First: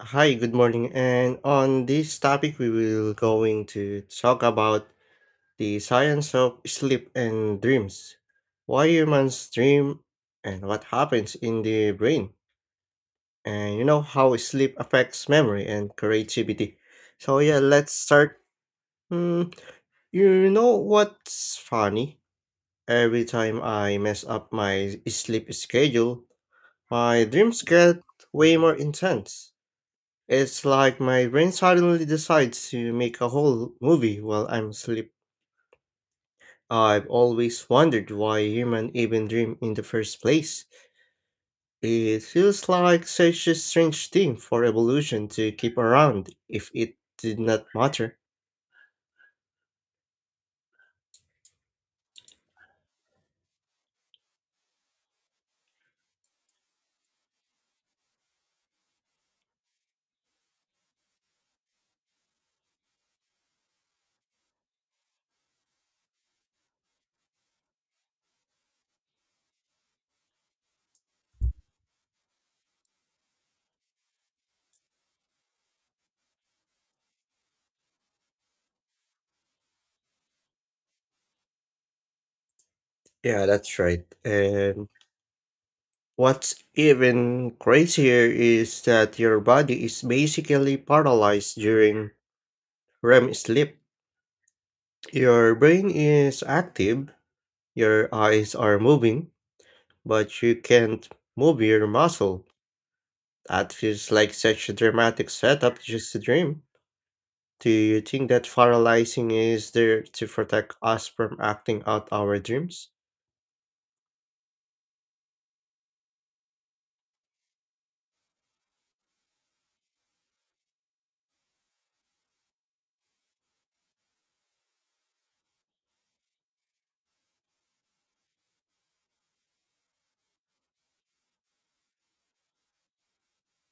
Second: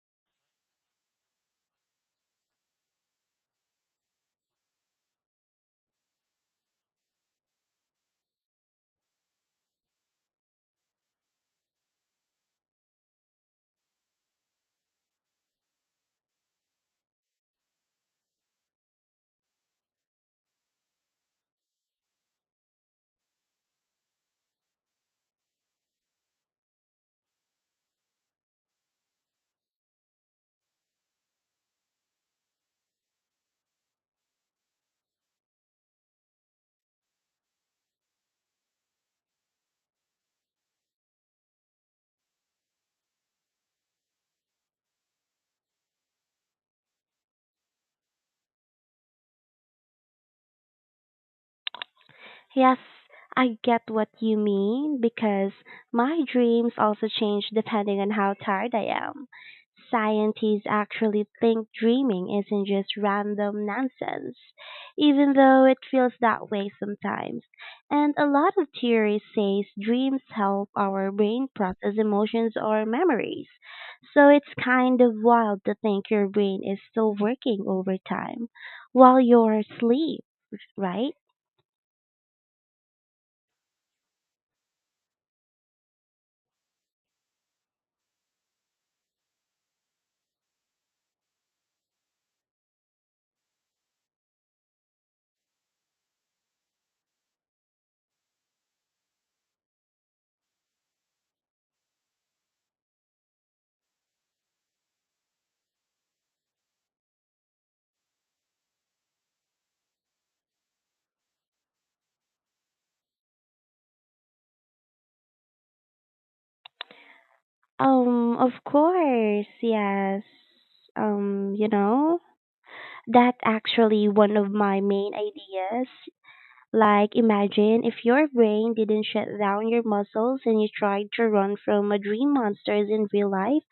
Hi, good morning. And on this topic, we will going to talk about the science of sleep and dreams. Why humans dream and what happens in the brain. And you know how sleep affects memory and creativity. So yeah, let's start. Mm, you know what's funny? Every time I mess up my sleep schedule, my dreams get way more intense. It's like my brain suddenly decides to make a whole movie while I'm asleep. I've always wondered why human even dream in the first place. It feels like such a strange thing for evolution to keep around if it did not matter. Yes, I get what you mean because my dreams also change depending on how tired I am. Scientists actually think dreaming isn't just random nonsense, even though it feels that way sometimes. And a lot of theories says dreams help our brain process emotions or memories. So it's kind of wild to think your brain is still working overtime while you're asleep, right? Yeah, that's right. And what's even crazier is that your body is basically paralyzed during REM sleep. Your brain is active, your eyes are moving, but you can't move your muscle. That feels like such a dramatic setup, just a dream. Do you think that paralyzing is there to protect us from acting out our dreams? Of course, yes. Um, you know, that's actually one of my main ideas. Like, imagine if your brain didn't shut down your muscles and you tried to run from a dream monsters in real life.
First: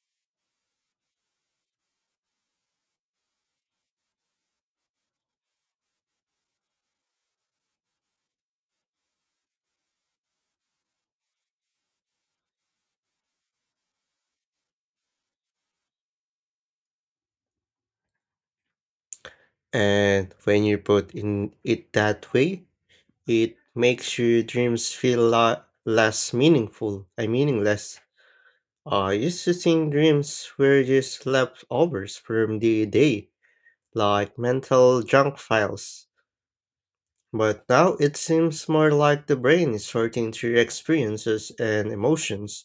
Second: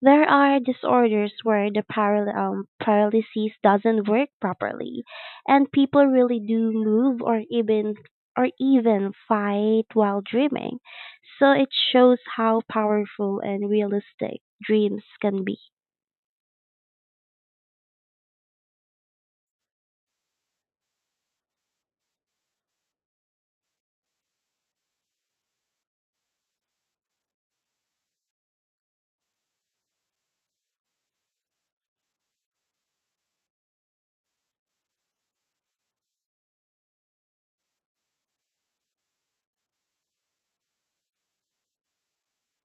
There are disorders where the paralysis doesn't work properly, and people really do move or even fight while dreaming. So it shows how powerful and realistic dreams can be. And when you put in it that way, it makes your dreams feel less meaningful. I meaningless. I used to think dreams were just leftovers from the day, like mental junk files. But now it seems more like the brain is sorting through experiences and emotions,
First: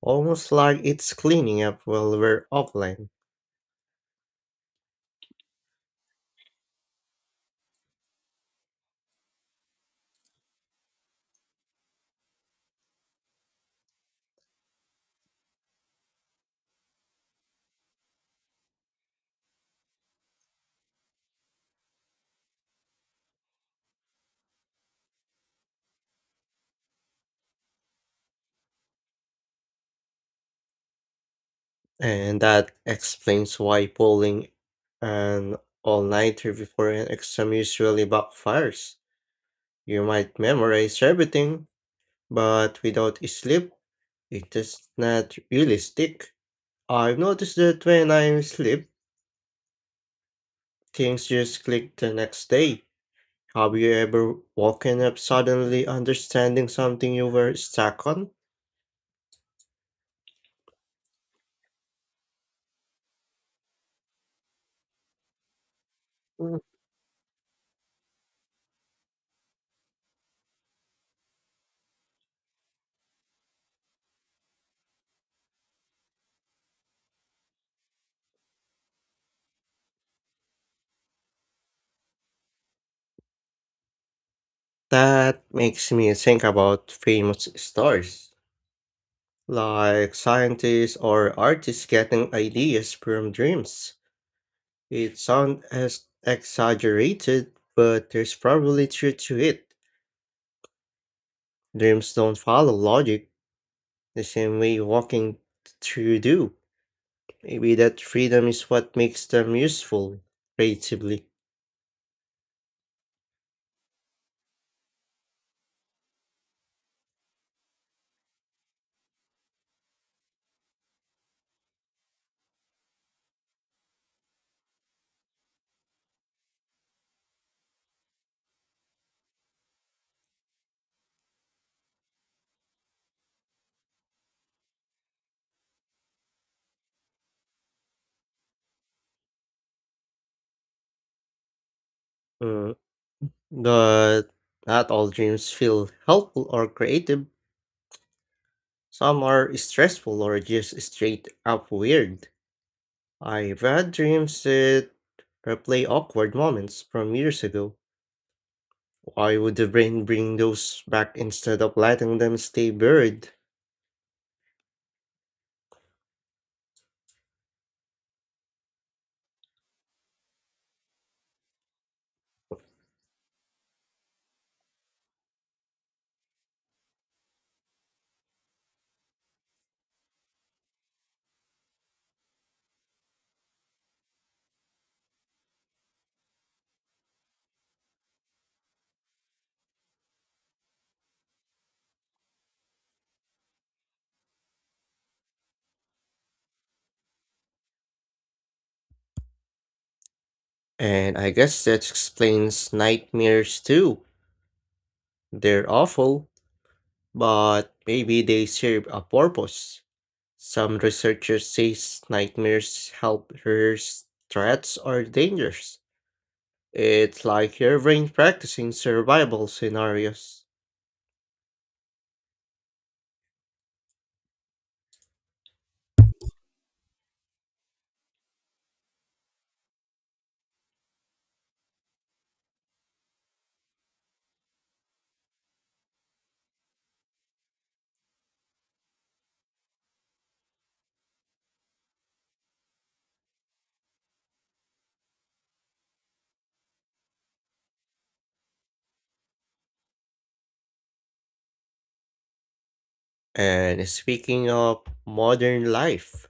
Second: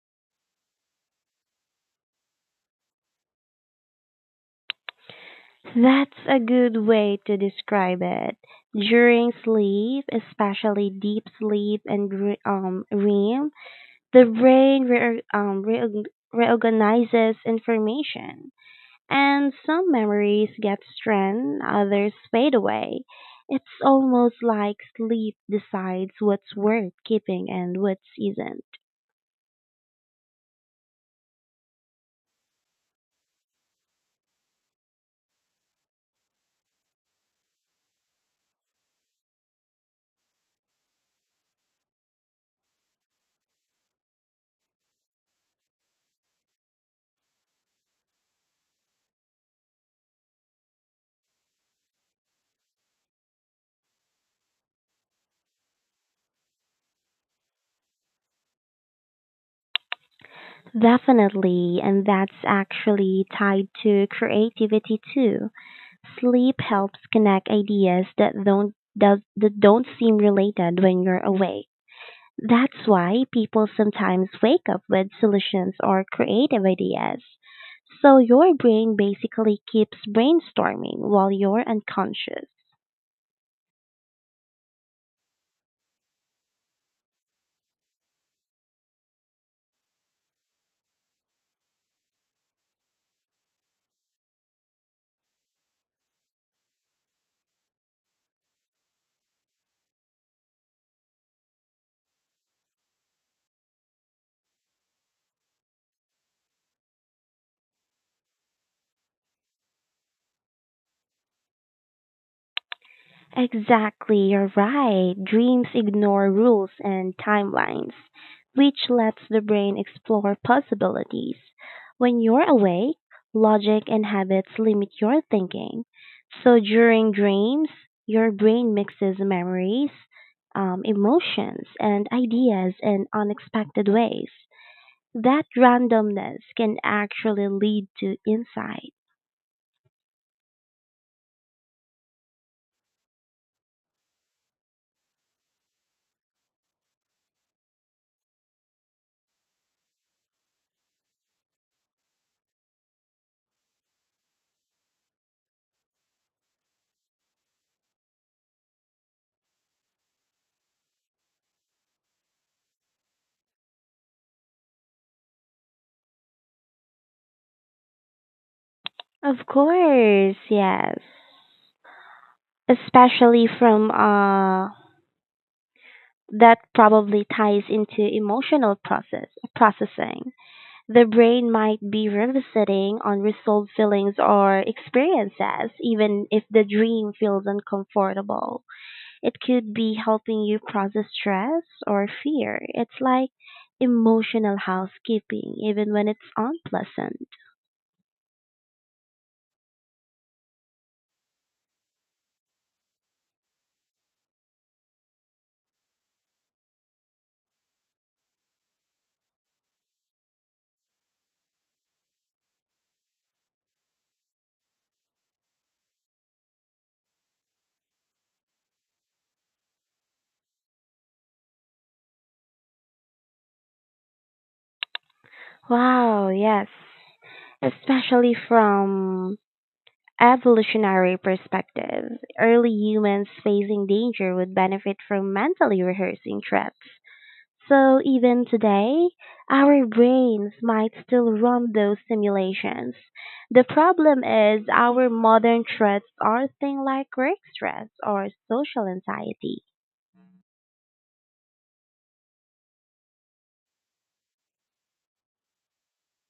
almost like it's cleaning up while we're offline. That's a good way to describe it. During sleep, especially deep sleep and REM, the brain reorganizes information. And some memories get strand, others fade away. It's almost like sleep decides what's worth keeping and what isn't. And that explains why pulling an all nighter before an exam usually backfires. You might memorize everything, but without sleep, it does not really stick. I've noticed that when I sleep, things just click the next day. Have you ever woken up suddenly understanding something you were stuck on? Definitely, and that's actually tied to creativity too. Mm. Sleep helps connect ideas that don't seem related when you're awake. That's why people sometimes wake up with solutions or creative ideas. So your brain basically keeps brainstorming while you're unconscious. That makes me think about famous stories, like scientists or artists getting ideas from dreams. It sounds as exaggerated, but there's probably truth to it. Dreams don't follow logic the same way walking through do. Maybe that freedom is what makes them useful creatively. Exactly, you're right. Dreams ignore rules and timelines, which lets the brain explore possibilities. When you're awake, logic and habits limit your thinking. So during dreams, your brain mixes memories, emotions, and ideas in unexpected ways. That randomness can actually lead to insight. Mm. But not all dreams feel helpful or creative. Some are stressful or just straight up weird. I've had dreams that replay awkward moments from years ago. Why would the brain bring those back instead of letting them stay buried? Of course, yes. Especially from that probably ties into emotional process processing. The brain might be revisiting unresolved feelings or experiences, even if the dream feels uncomfortable. It could be helping you process stress or fear. It's like emotional housekeeping, even when it's unpleasant. And I guess that explains nightmares too. They're awful, but maybe they serve a purpose. Some researchers say nightmares help rehearse threats or dangers. It's like your brain practicing survival scenarios. Wow, yes. Especially from evolutionary perspective, early humans facing danger would benefit from mentally rehearsing threats. So even today, our brains might still run those simulations. The problem is our modern threats are things like work stress or social anxiety. And speaking of modern life,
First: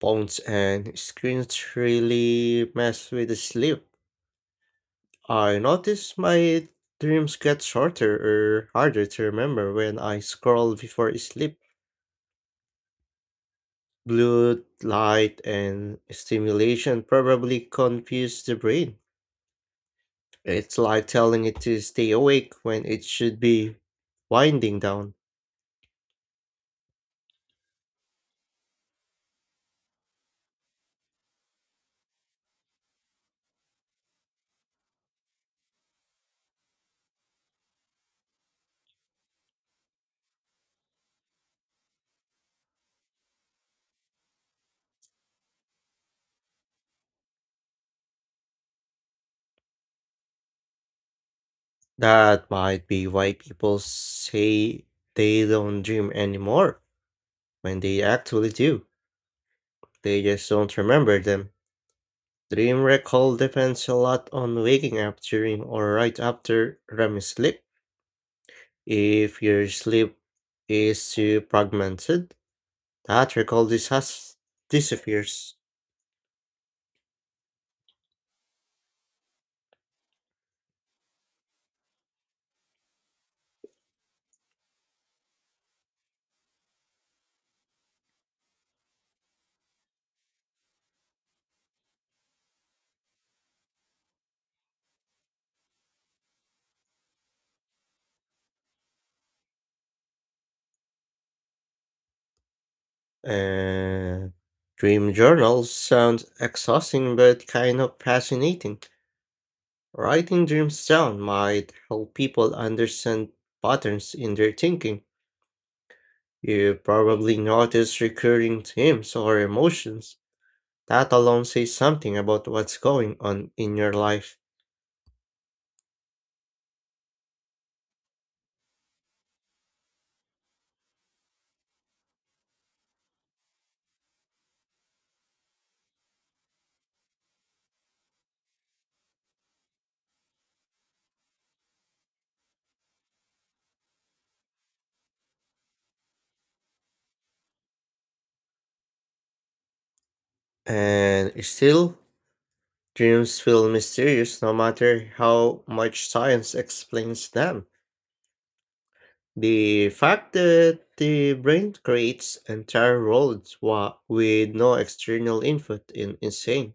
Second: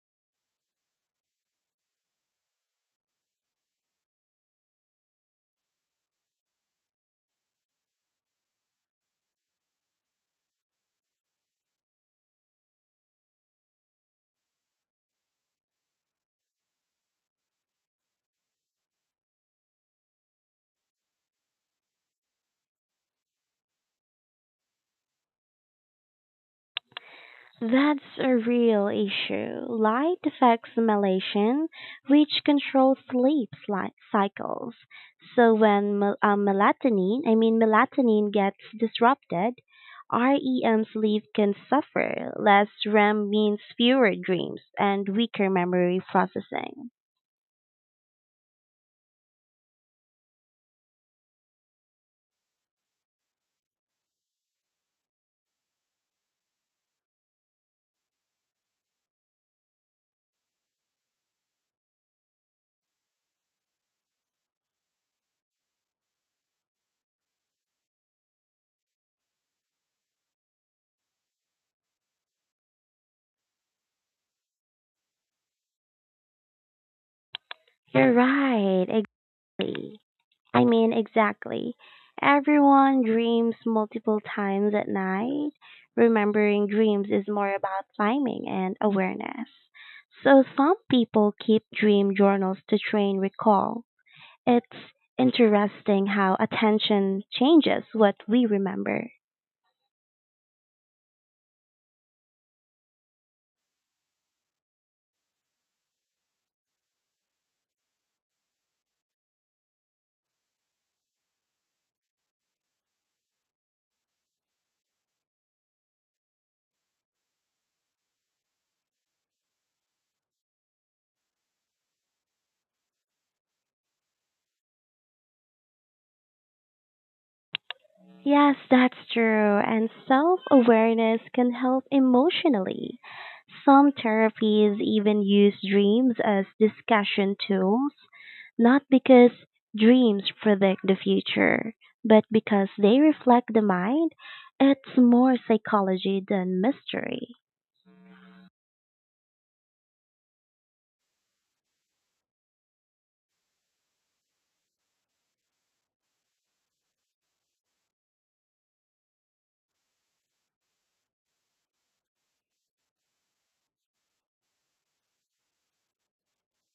phones and screens really mess with the sleep. I notice my dreams get shorter or harder to remember when I scroll before sleep. Blue light and stimulation probably confuse the brain. It's like telling it to stay awake when it should be winding down. That's a real issue. Light affects melatonin, which controls sleep cycles. So when mel- melatonin, I mean melatonin gets disrupted, REM sleep can suffer. Less REM means fewer dreams and weaker memory processing. That might be why people say they don't dream anymore when they actually do. They just don't remember them. Dream recall depends a lot on waking up during or right after REM sleep. If your sleep is too fragmented, that recall disappears. You're right, exactly. I mean, Exactly. Everyone dreams multiple times at night. Remembering dreams is more about timing and awareness. So some people keep dream journals to train recall. It's interesting how attention changes what we remember. Uh, Dream journals sound exhausting but kind of fascinating. Writing dreams down might help people understand patterns in their thinking. You probably notice recurring themes or emotions. That alone says something about what's going on in your life. Yes, that's true. And self awareness can help emotionally. Some therapies even use dreams as discussion tools. Not because dreams predict the future, but because they reflect the mind. It's more psychology than mystery. And still, dreams feel mysterious no matter how much science explains them. The fact that the brain creates entire worlds with no external input is insane.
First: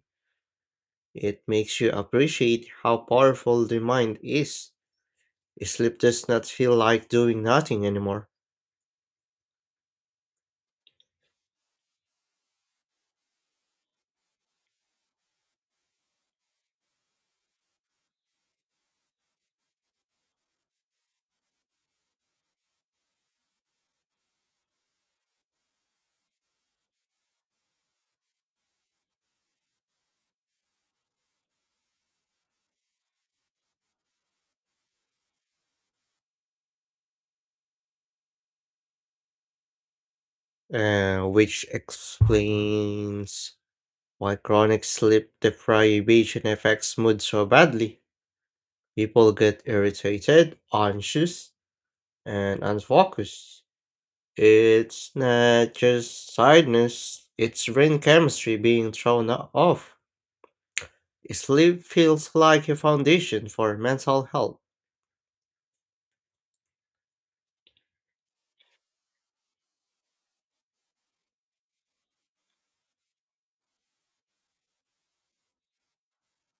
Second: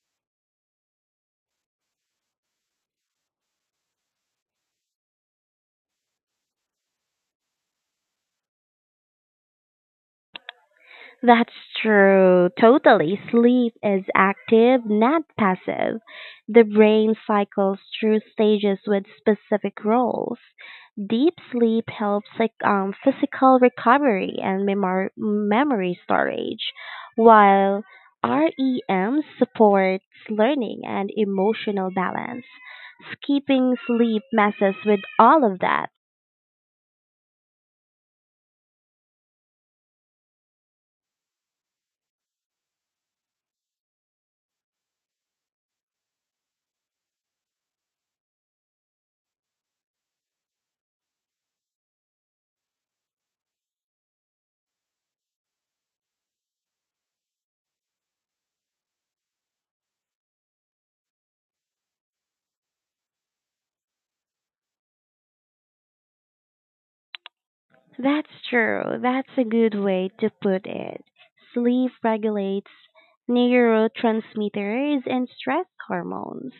It makes you appreciate how powerful the mind is. Sleep does not feel like doing nothing anymore, That's true. Totally. Sleep is active, not passive. The brain cycles through stages with specific roles. Deep sleep helps like physical recovery and memory storage, while REM supports learning and emotional balance. Skipping sleep messes with all of that. Which explains why chronic sleep deprivation affects mood so badly. People get irritated, anxious, and unfocused. It's not just sadness; it's brain chemistry being thrown off. Sleep feels like a foundation for mental health. That's true. That's a good way to put it. Sleep regulates neurotransmitters and stress hormones.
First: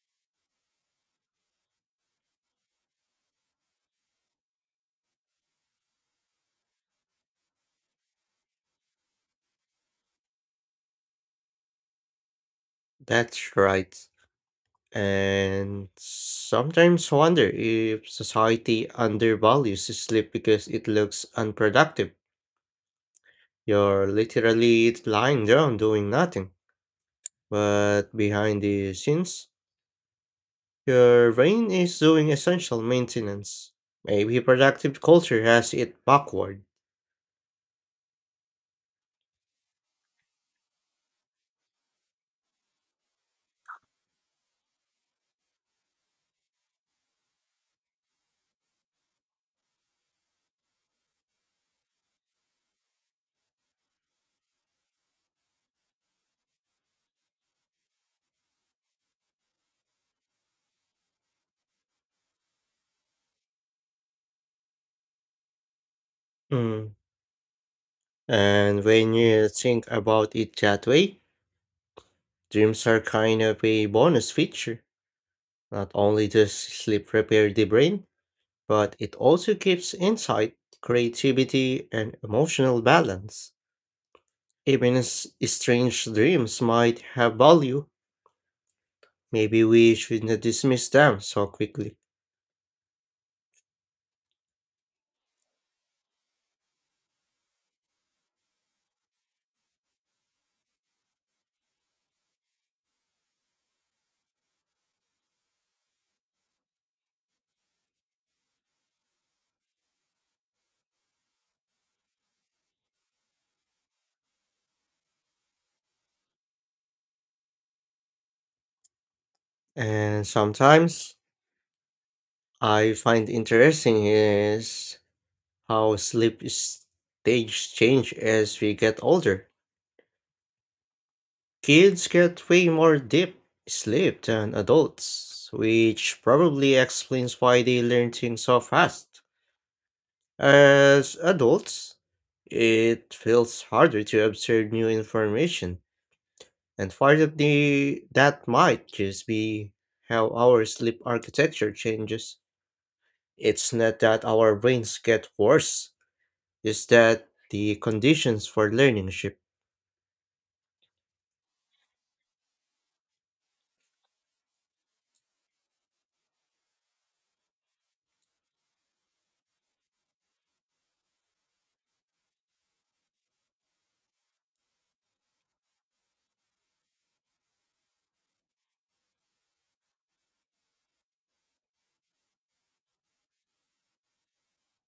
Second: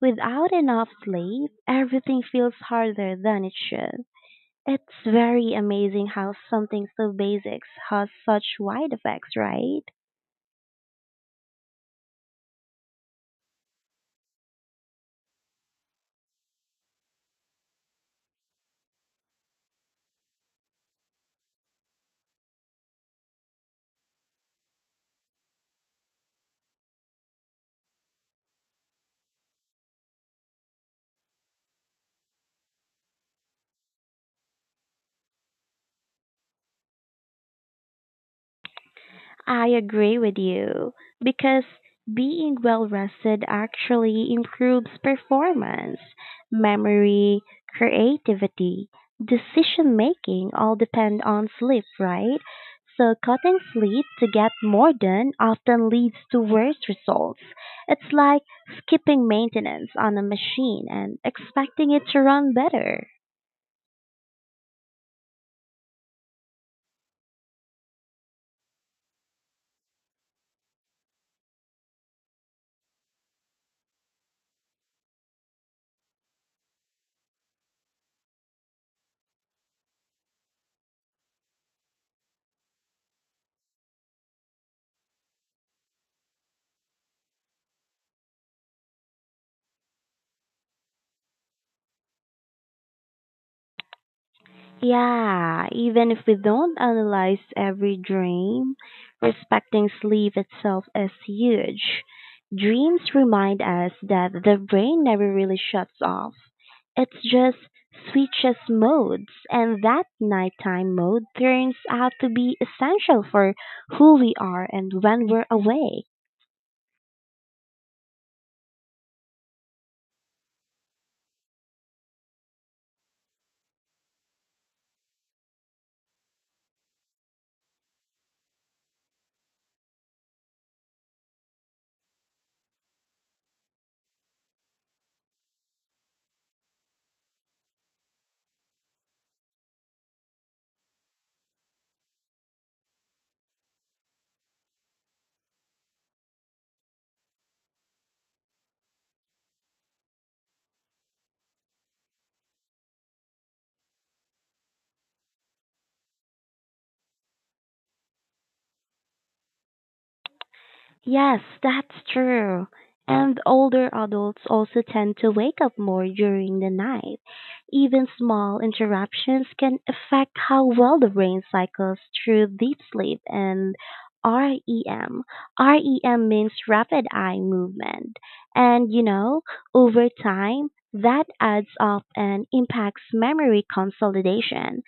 Without enough sleep, everything feels harder than it should. It's very amazing how something so basics has such wide effects, right? That's right. And sometimes wonder if society undervalues sleep because it looks unproductive. You're literally lying down doing nothing. But behind the scenes, your brain is doing essential maintenance. Maybe productive culture has it backward. I agree with you because being well rested actually improves performance, memory, creativity, decision making all depend on sleep, right? So cutting sleep to get more done often leads to worse results. It's like skipping maintenance on a machine and expecting it to run better. Mm. And when you think about it that way, dreams are kind of a bonus feature. Not only does sleep repair the brain, but it also keeps insight, creativity, and emotional balance. Even strange dreams might have value. Maybe we shouldn't dismiss them so quickly. Yeah, even if we don't analyze every dream, respecting sleep itself is huge. Dreams remind us that the brain never really shuts off. It just switches modes, and that nighttime mode turns out to be essential for who we are and when we're awake. And sometimes I find interesting is how sleep is stage change as we get older. Kids get way more deep sleep than adults, which probably explains why they learn things so fast. As adults, it feels harder to observe new information, and part of the that might just be how our sleep architecture changes. It's not that our brains get worse, it's that the conditions for learning shift. Yes, that's true. And older adults also tend to wake up more during the night. Even small interruptions can affect how well the brain cycles through deep sleep and REM. REM means rapid eye movement. And you know, over time, that adds up and impacts memory consolidation.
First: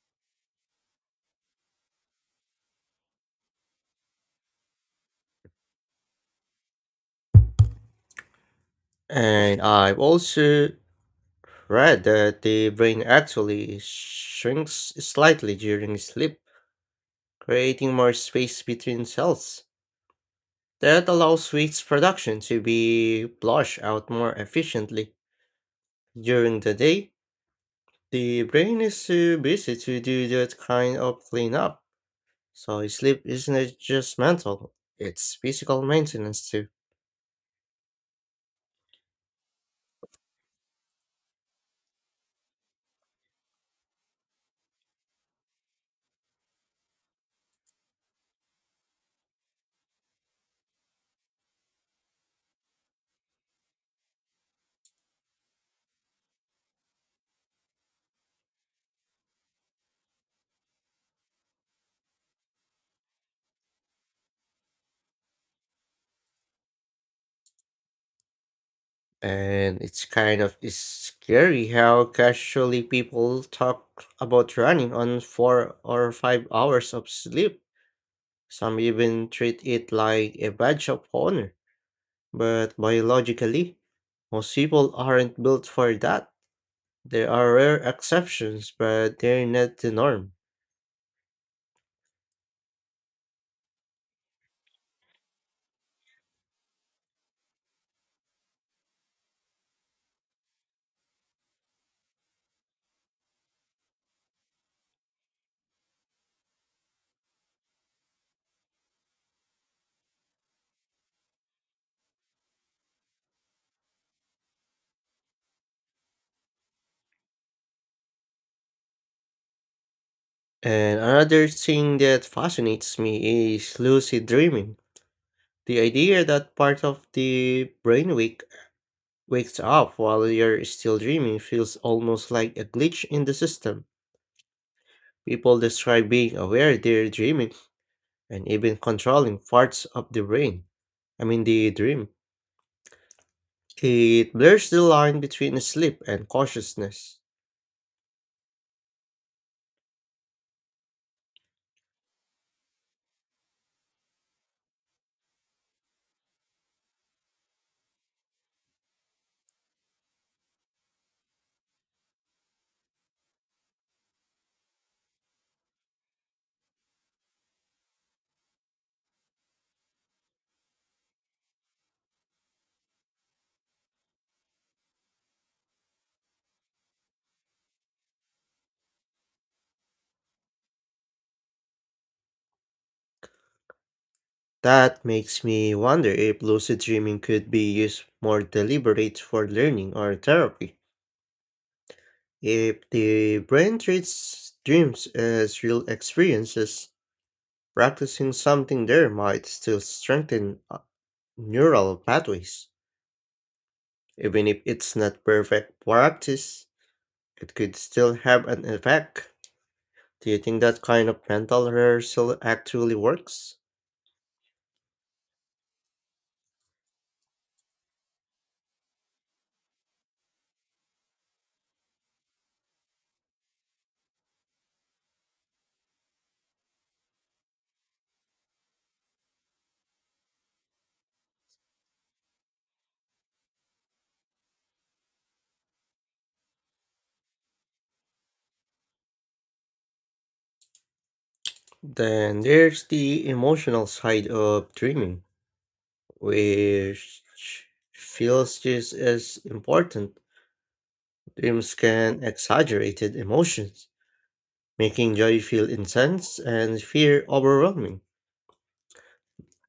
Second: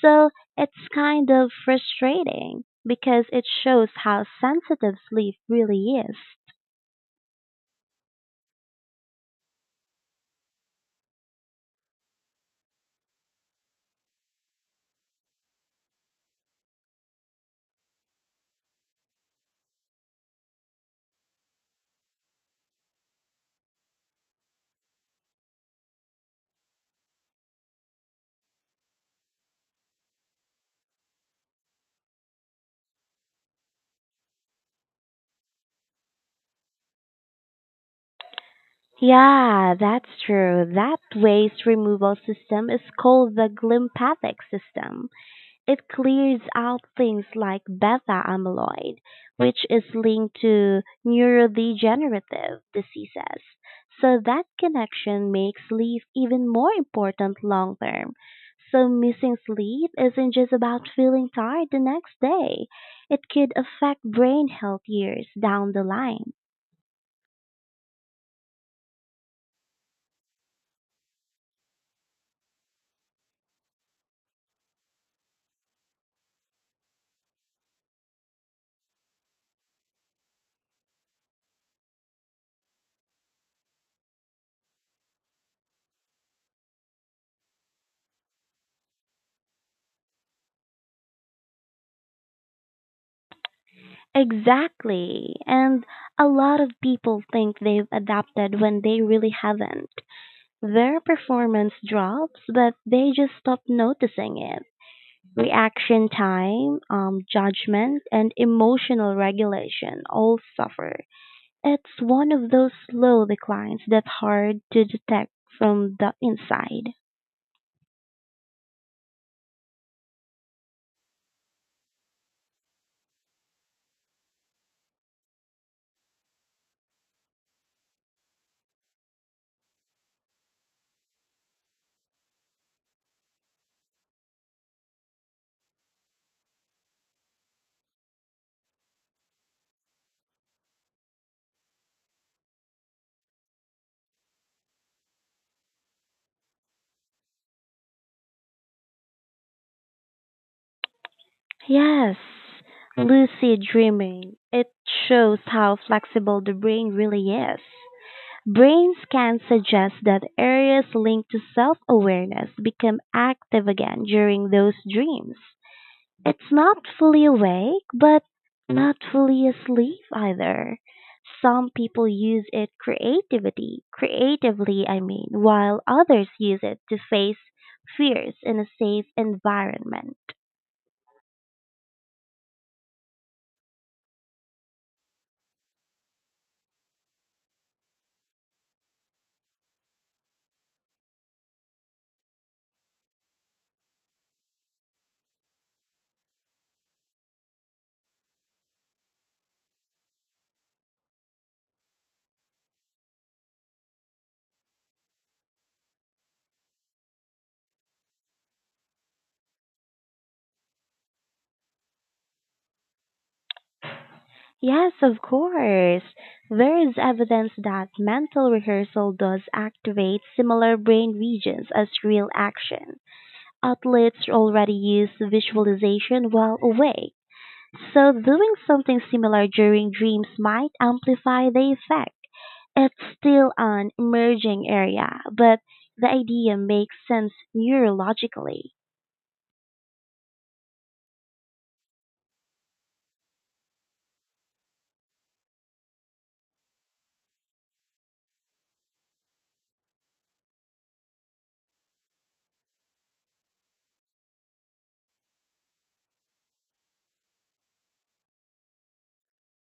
So it's kind of frustrating because it shows how sensitive sleep really is. And I've also right, that the brain actually shrinks slightly during sleep, creating more space between cells. That allows waste production to be flushed out more efficiently. During the day, the brain is too busy to do that kind of cleanup, so sleep isn't just mental, it's physical maintenance too. Yeah, that's true. That waste removal system is called the glympathic system. It clears out things like beta amyloid, which is linked to neurodegenerative diseases. So that connection makes sleep even more important long term. So missing sleep isn't just about feeling tired the next day. It could affect brain health years down the line. And it's kind of is scary how casually people talk about running on 4 or 5 hours of sleep. Some even treat it like a badge of honor. But biologically, most people aren't built for that. There are rare exceptions, but they're not the norm. Exactly. And a lot of people think they've adapted when they really haven't. Their performance drops, but they just stop noticing it. Reaction time, judgment, and emotional regulation all suffer. It's one of those slow declines that's hard to detect from the inside. And another thing that fascinates me is lucid dreaming. The idea that part of the brainwave wakes up while you're still dreaming feels almost like a glitch in the system. People describe being aware they're dreaming and even controlling parts of the brain. I mean, the dream. It blurs the line between sleep and consciousness. Yes, lucid dreaming. It shows how flexible the brain really is. Brain scans suggest that areas linked to self awareness become active again during those dreams. It's not fully awake, but not fully asleep either. Some people use it creatively, while others use it to face fears in a safe environment. That makes me wonder if lucid dreaming could be used more deliberate for learning or therapy. If the brain treats dreams as real experiences, practicing something there might still strengthen neural pathways. Even if it's not perfect practice, it could still have an effect. Do you think that kind of mental rehearsal actually works? Yes, of course. There is evidence that mental rehearsal does activate similar brain regions as real action. Athletes already use visualization while awake. So doing something similar during dreams might amplify the effect. It's still an emerging area, but the idea makes sense neurologically. Then there's the emotional side of dreaming, which feels just as important. Dreams can exaggerate emotions, making joy feel intense and fear overwhelming.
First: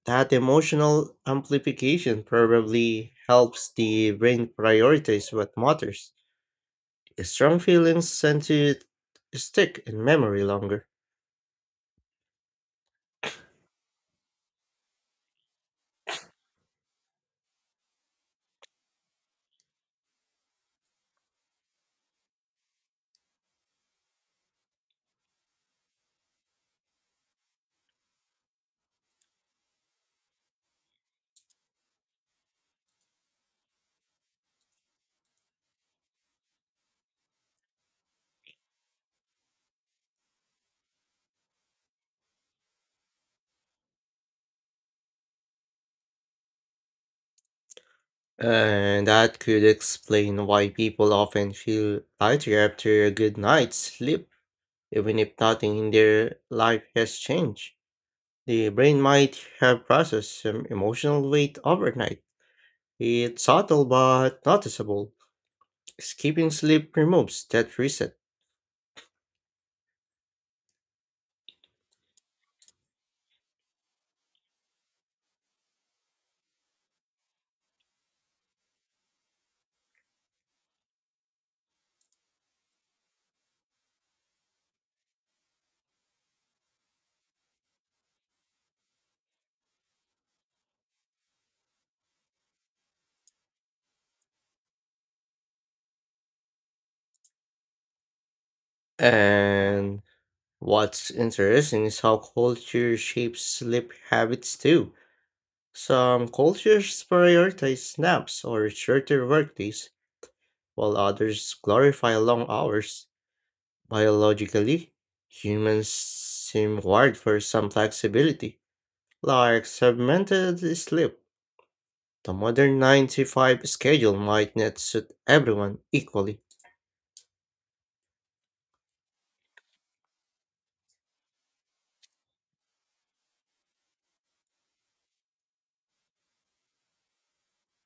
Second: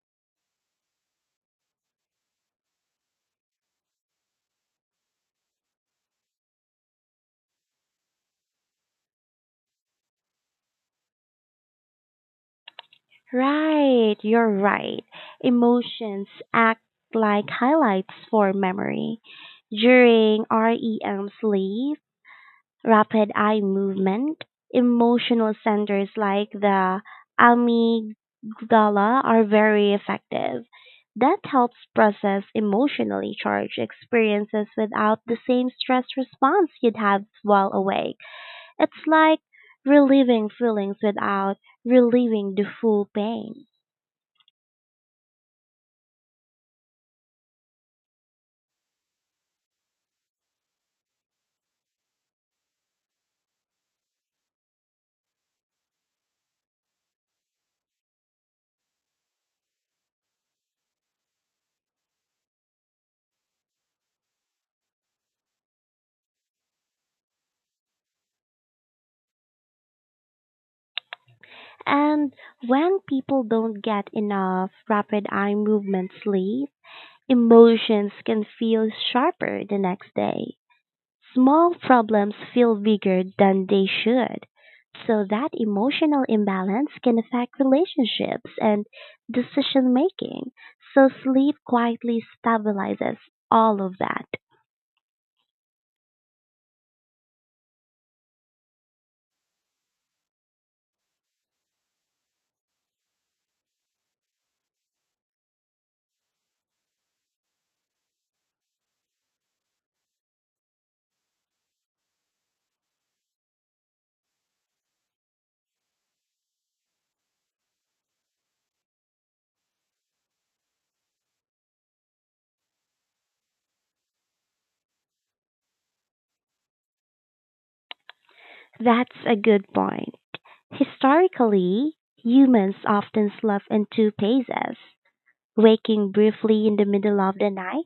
That emotional amplification probably helps the brain prioritize what matters. Strong feelings tend to stick in memory longer. Right, you're right. Emotions act like highlights for memory. During REM sleep, rapid eye movement. Emotional centers like the amygdala are very effective. That helps process emotionally charged experiences without the same stress response you'd have while awake. It's like relieving feelings without relieving the full pain. And that could explain why people often feel lighter after a good night's sleep, even if nothing in their life has changed. The brain might have processed some emotional weight overnight. It's subtle but noticeable. Skipping sleep removes that reset. And when people don't get enough rapid eye movement sleep, emotions can feel sharper the next day. Small problems feel bigger than they should. So that emotional imbalance can affect relationships and decision making. So sleep quietly stabilizes all of that. And what's interesting is how culture shapes sleep habits too. Some cultures prioritize naps or shorter workdays, while others glorify long hours. Biologically, humans seem wired for some flexibility, like segmented sleep. The modern 9-5 schedule might not suit everyone equally, That's a good point. Historically, humans often slept in two phases, waking briefly in the middle of the night.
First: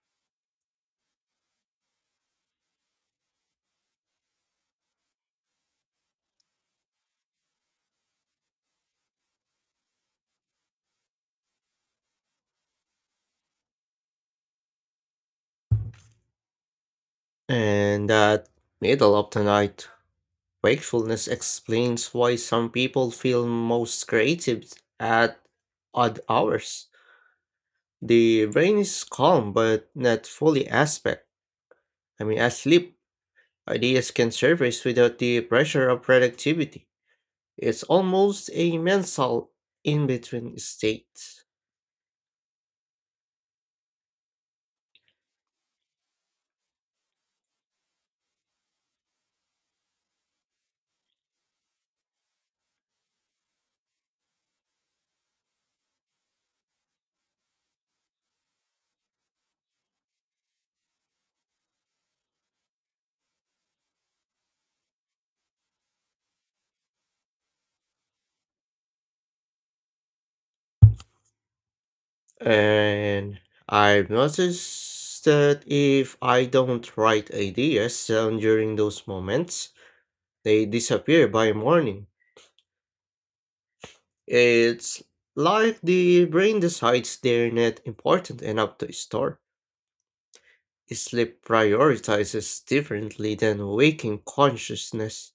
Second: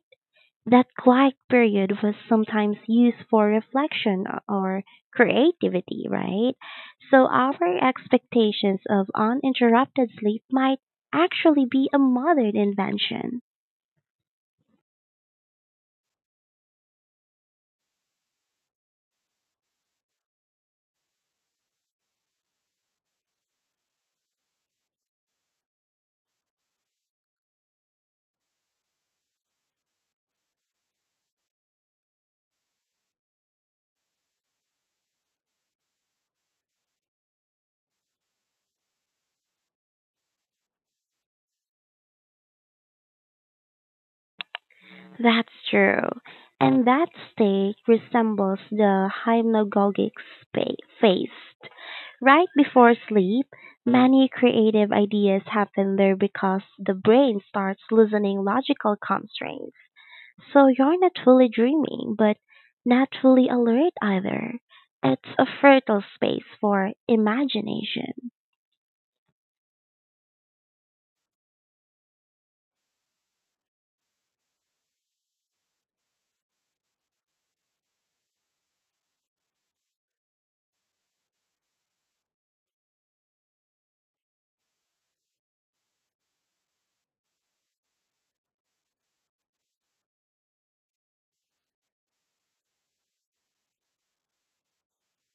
That quiet period was sometimes used for reflection or creativity, right? So our expectations of uninterrupted sleep might actually be a modern invention. and that middle of the night wakefulness explains why some people feel most creative at odd hours. The brain is calm but not fully aspect. I mean, asleep, ideas can surface without the pressure of productivity. It's almost a mental in between state. That's true. And that state resembles the hypnagogic phase. Right before sleep, many creative ideas happen there because the brain starts loosening logical constraints. So you're not fully dreaming, but not fully alert either. It's a fertile space for imagination. And I've noticed that if I don't write ideas down during those moments, they disappear by morning. It's like the brain decides they're not important enough to store. Sleep prioritizes differently than waking consciousness.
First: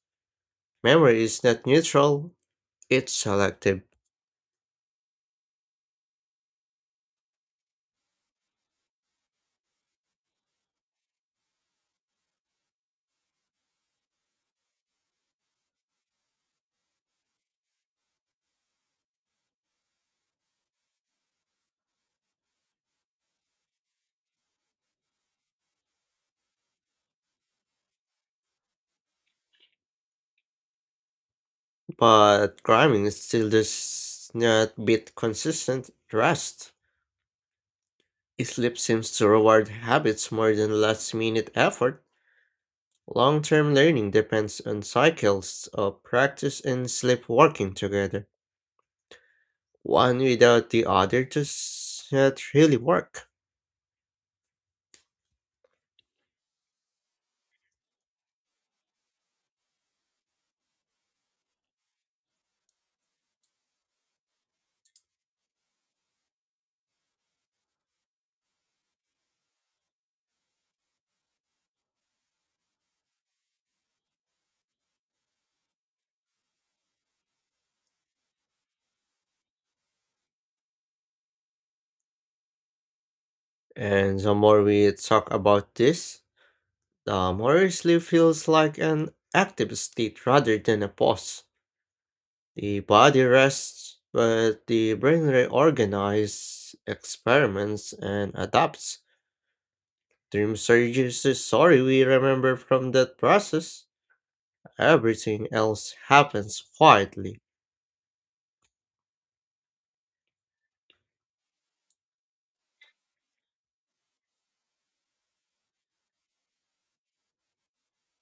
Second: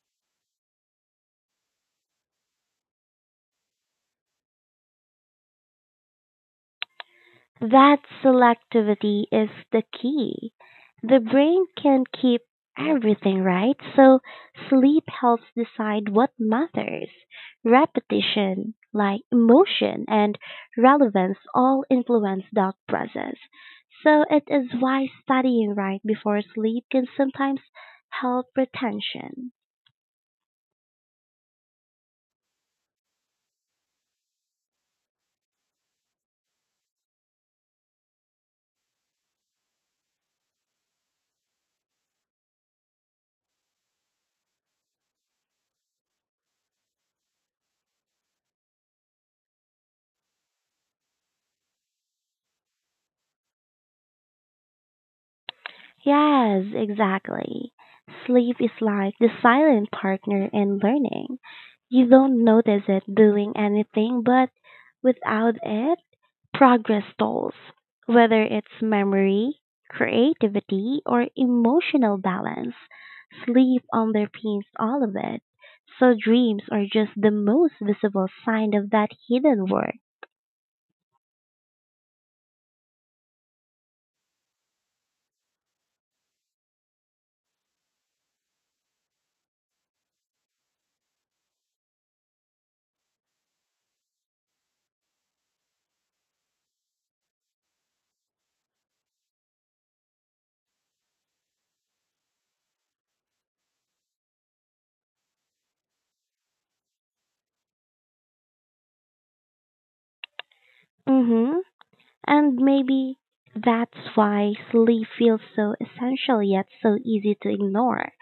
Memory is not neutral, it's selective. That selectivity is the key. The brain can't keep everything right, so sleep helps decide what matters. Repetition, like emotion and relevance, all influence that process. So it is why studying right before sleep can sometimes help retention. But cramming still does not beat consistent rest. Sleep seems to reward habits more than last minute effort. Long term learning depends on cycles of practice and sleep working together. One without the other doesn't really work. Yes, exactly. Sleep is like the silent partner in learning. You don't notice it doing anything, but without it, progress stalls, whether it's memory, creativity, or emotional balance. Sleep underpins all of it. So dreams are just the most visible sign of that hidden work. And the more we talk about this, the more sleep feels like an active state rather than a pause. The body rests, but the brain reorganizes, experiments, and adapts. Dreams are just the story we remember from that process. Everything else happens quietly. Mm-hmm. And maybe that's why sleep feels so essential yet so easy to ignore.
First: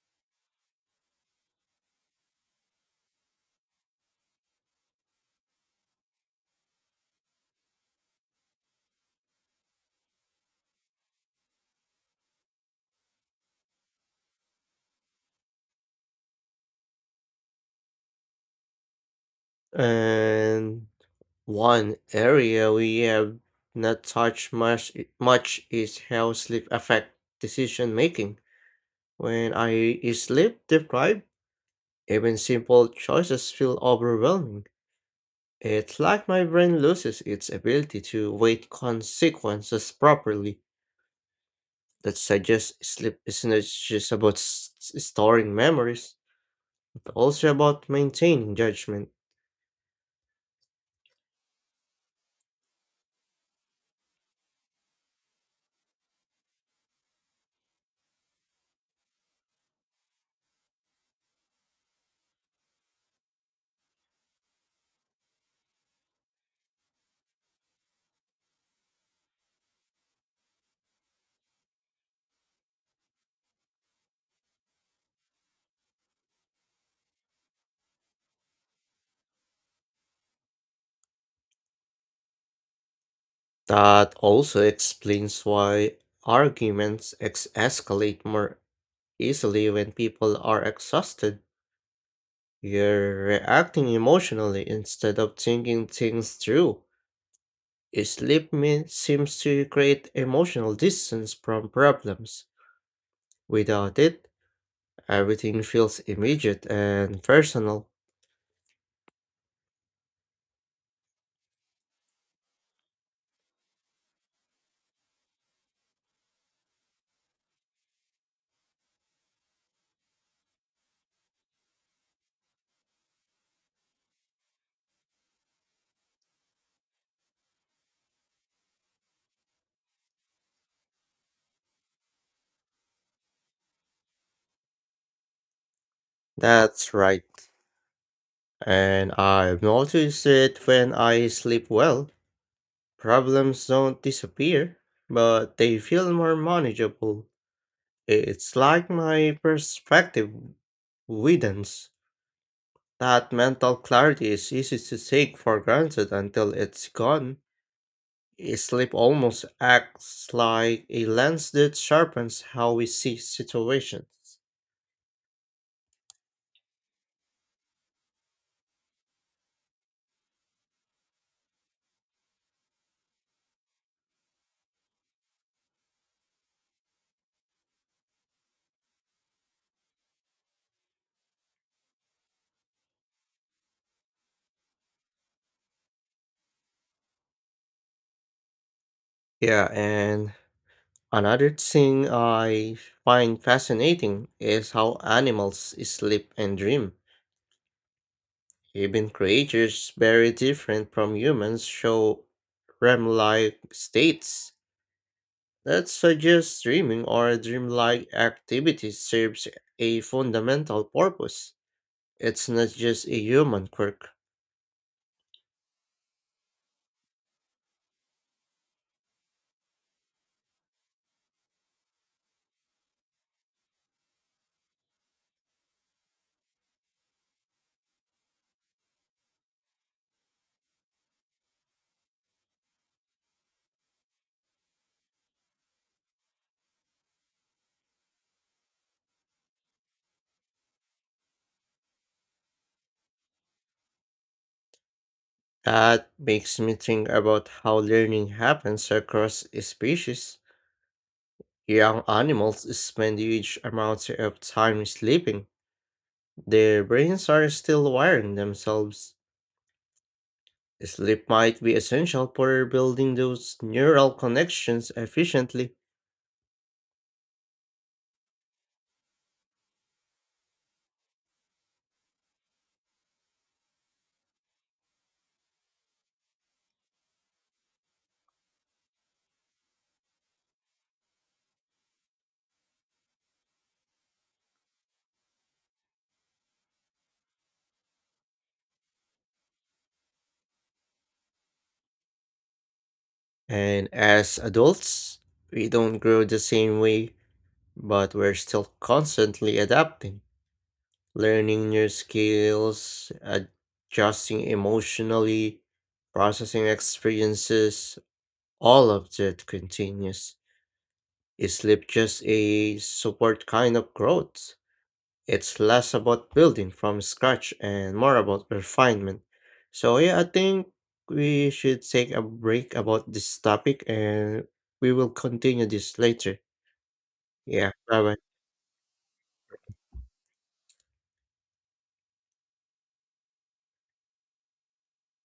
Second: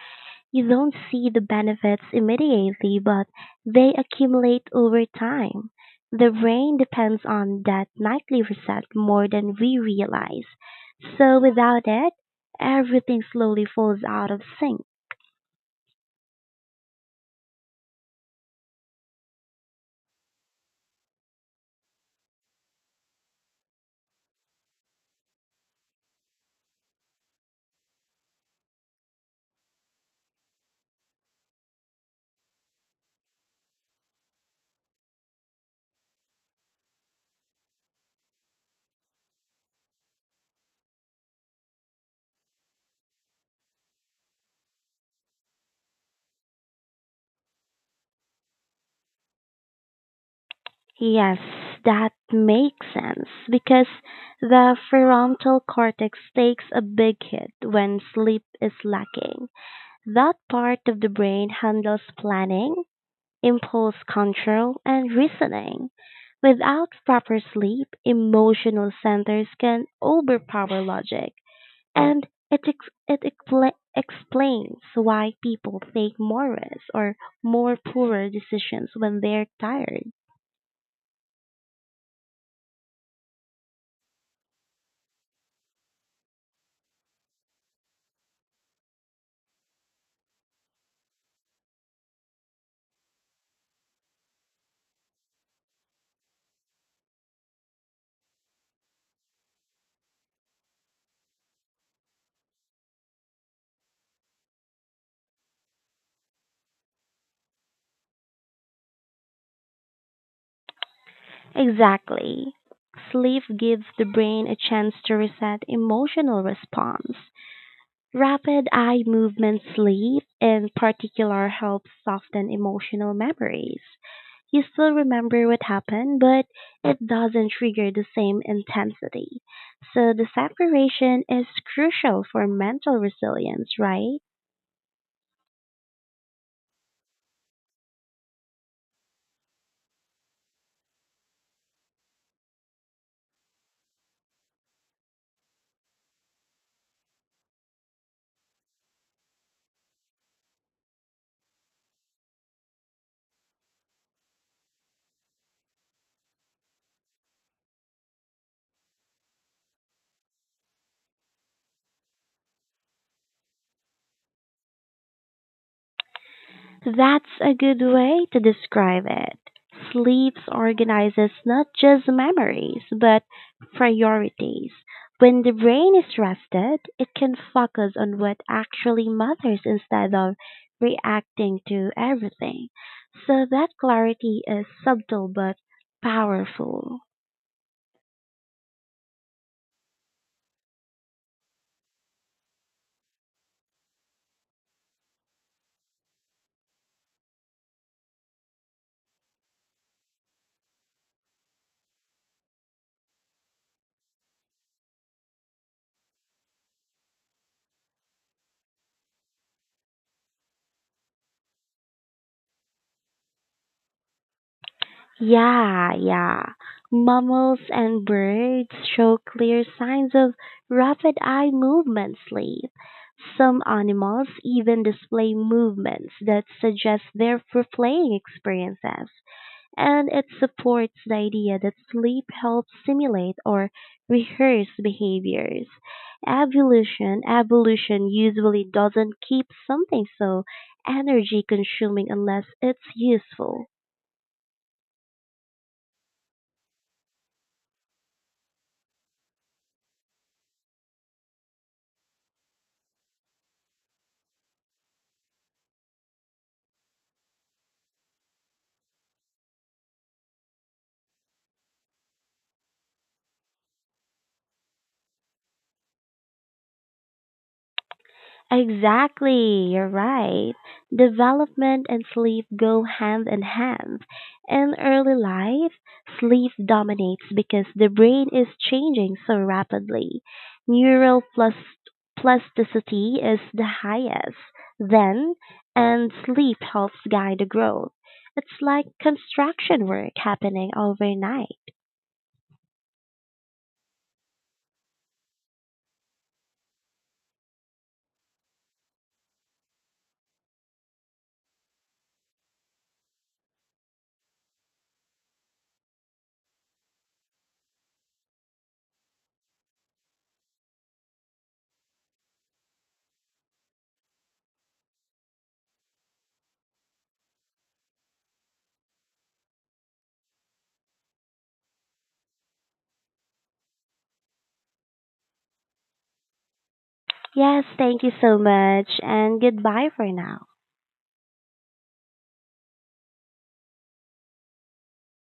You don't see the benefits immediately, but they accumulate over time. The brain depends on that nightly reset more than we realize. So without it, everything slowly falls out of sync. And one area we have not touched much is how sleep affect decision making. When I is sleep deprived, even simple choices feel overwhelming. It's like my brain loses its ability to weigh consequences properly. That suggests sleep isn't just about storing memories, but also about maintaining judgment. Yes, that makes sense because the frontal cortex takes a big hit when sleep is lacking. That part of the brain handles planning, impulse control, and reasoning. Without proper sleep, emotional centers can overpower logic, and it explains why people take more risks or more poorer decisions when they're tired. That also explains why arguments escalate more easily when people are exhausted. You're reacting emotionally instead of thinking things through. Sleep seems to create emotional distance from problems. Without it, everything feels immediate and personal. Exactly. Sleep gives the brain a chance to reset emotional response. Rapid eye movement sleep, in particular, helps soften emotional memories. You still remember what happened, but it doesn't trigger the same intensity. So the separation is crucial for mental resilience, right? That's right. And I've noticed it when I sleep well. Problems don't disappear, but they feel more manageable. It's like my perspective widens. That mental clarity is easy to take for granted until it's gone. Sleep almost acts like a lens that sharpens how we see situations. That's a good way to describe it. Sleeps organizes not just memories, but priorities. When the brain is rested, it can focus on what actually matters instead of reacting to everything. So that clarity is subtle but powerful. Yeah, and another thing I find fascinating is how animals sleep and dream. Even creatures very different from humans show REM-like states. That suggests dreaming or dreamlike activity serves a fundamental purpose. It's not just a human quirk. Yeah, yeah. Mammals and birds show clear signs of rapid eye movement sleep. Some animals even display movements that suggest they're replaying experiences, and it supports the idea that sleep helps simulate or rehearse behaviors. Evolution usually doesn't keep something so energy consuming unless it's useful. That makes me think about how learning happens across species. Young animals spend huge amounts of time sleeping. Their brains are still wiring themselves. Sleep might be essential for building those neural connections efficiently. Exactly, you're right. Development and sleep go hand in hand. In early life, sleep dominates because the brain is changing so rapidly. Neural plus plasticity is the highest then, and sleep helps guide the growth. It's like construction work happening overnight. And as adults, we don't grow the same way. But we're still constantly adapting, learning new skills, adjusting emotionally, processing experiences. All of that continues. Is sleep just a support kind of growth? It's less about building from scratch and more about refinement. So, yeah, I think we should take a break about this topic and we will continue this later. Yes, Yeah, thank bye you bye. so much, and goodbye for now.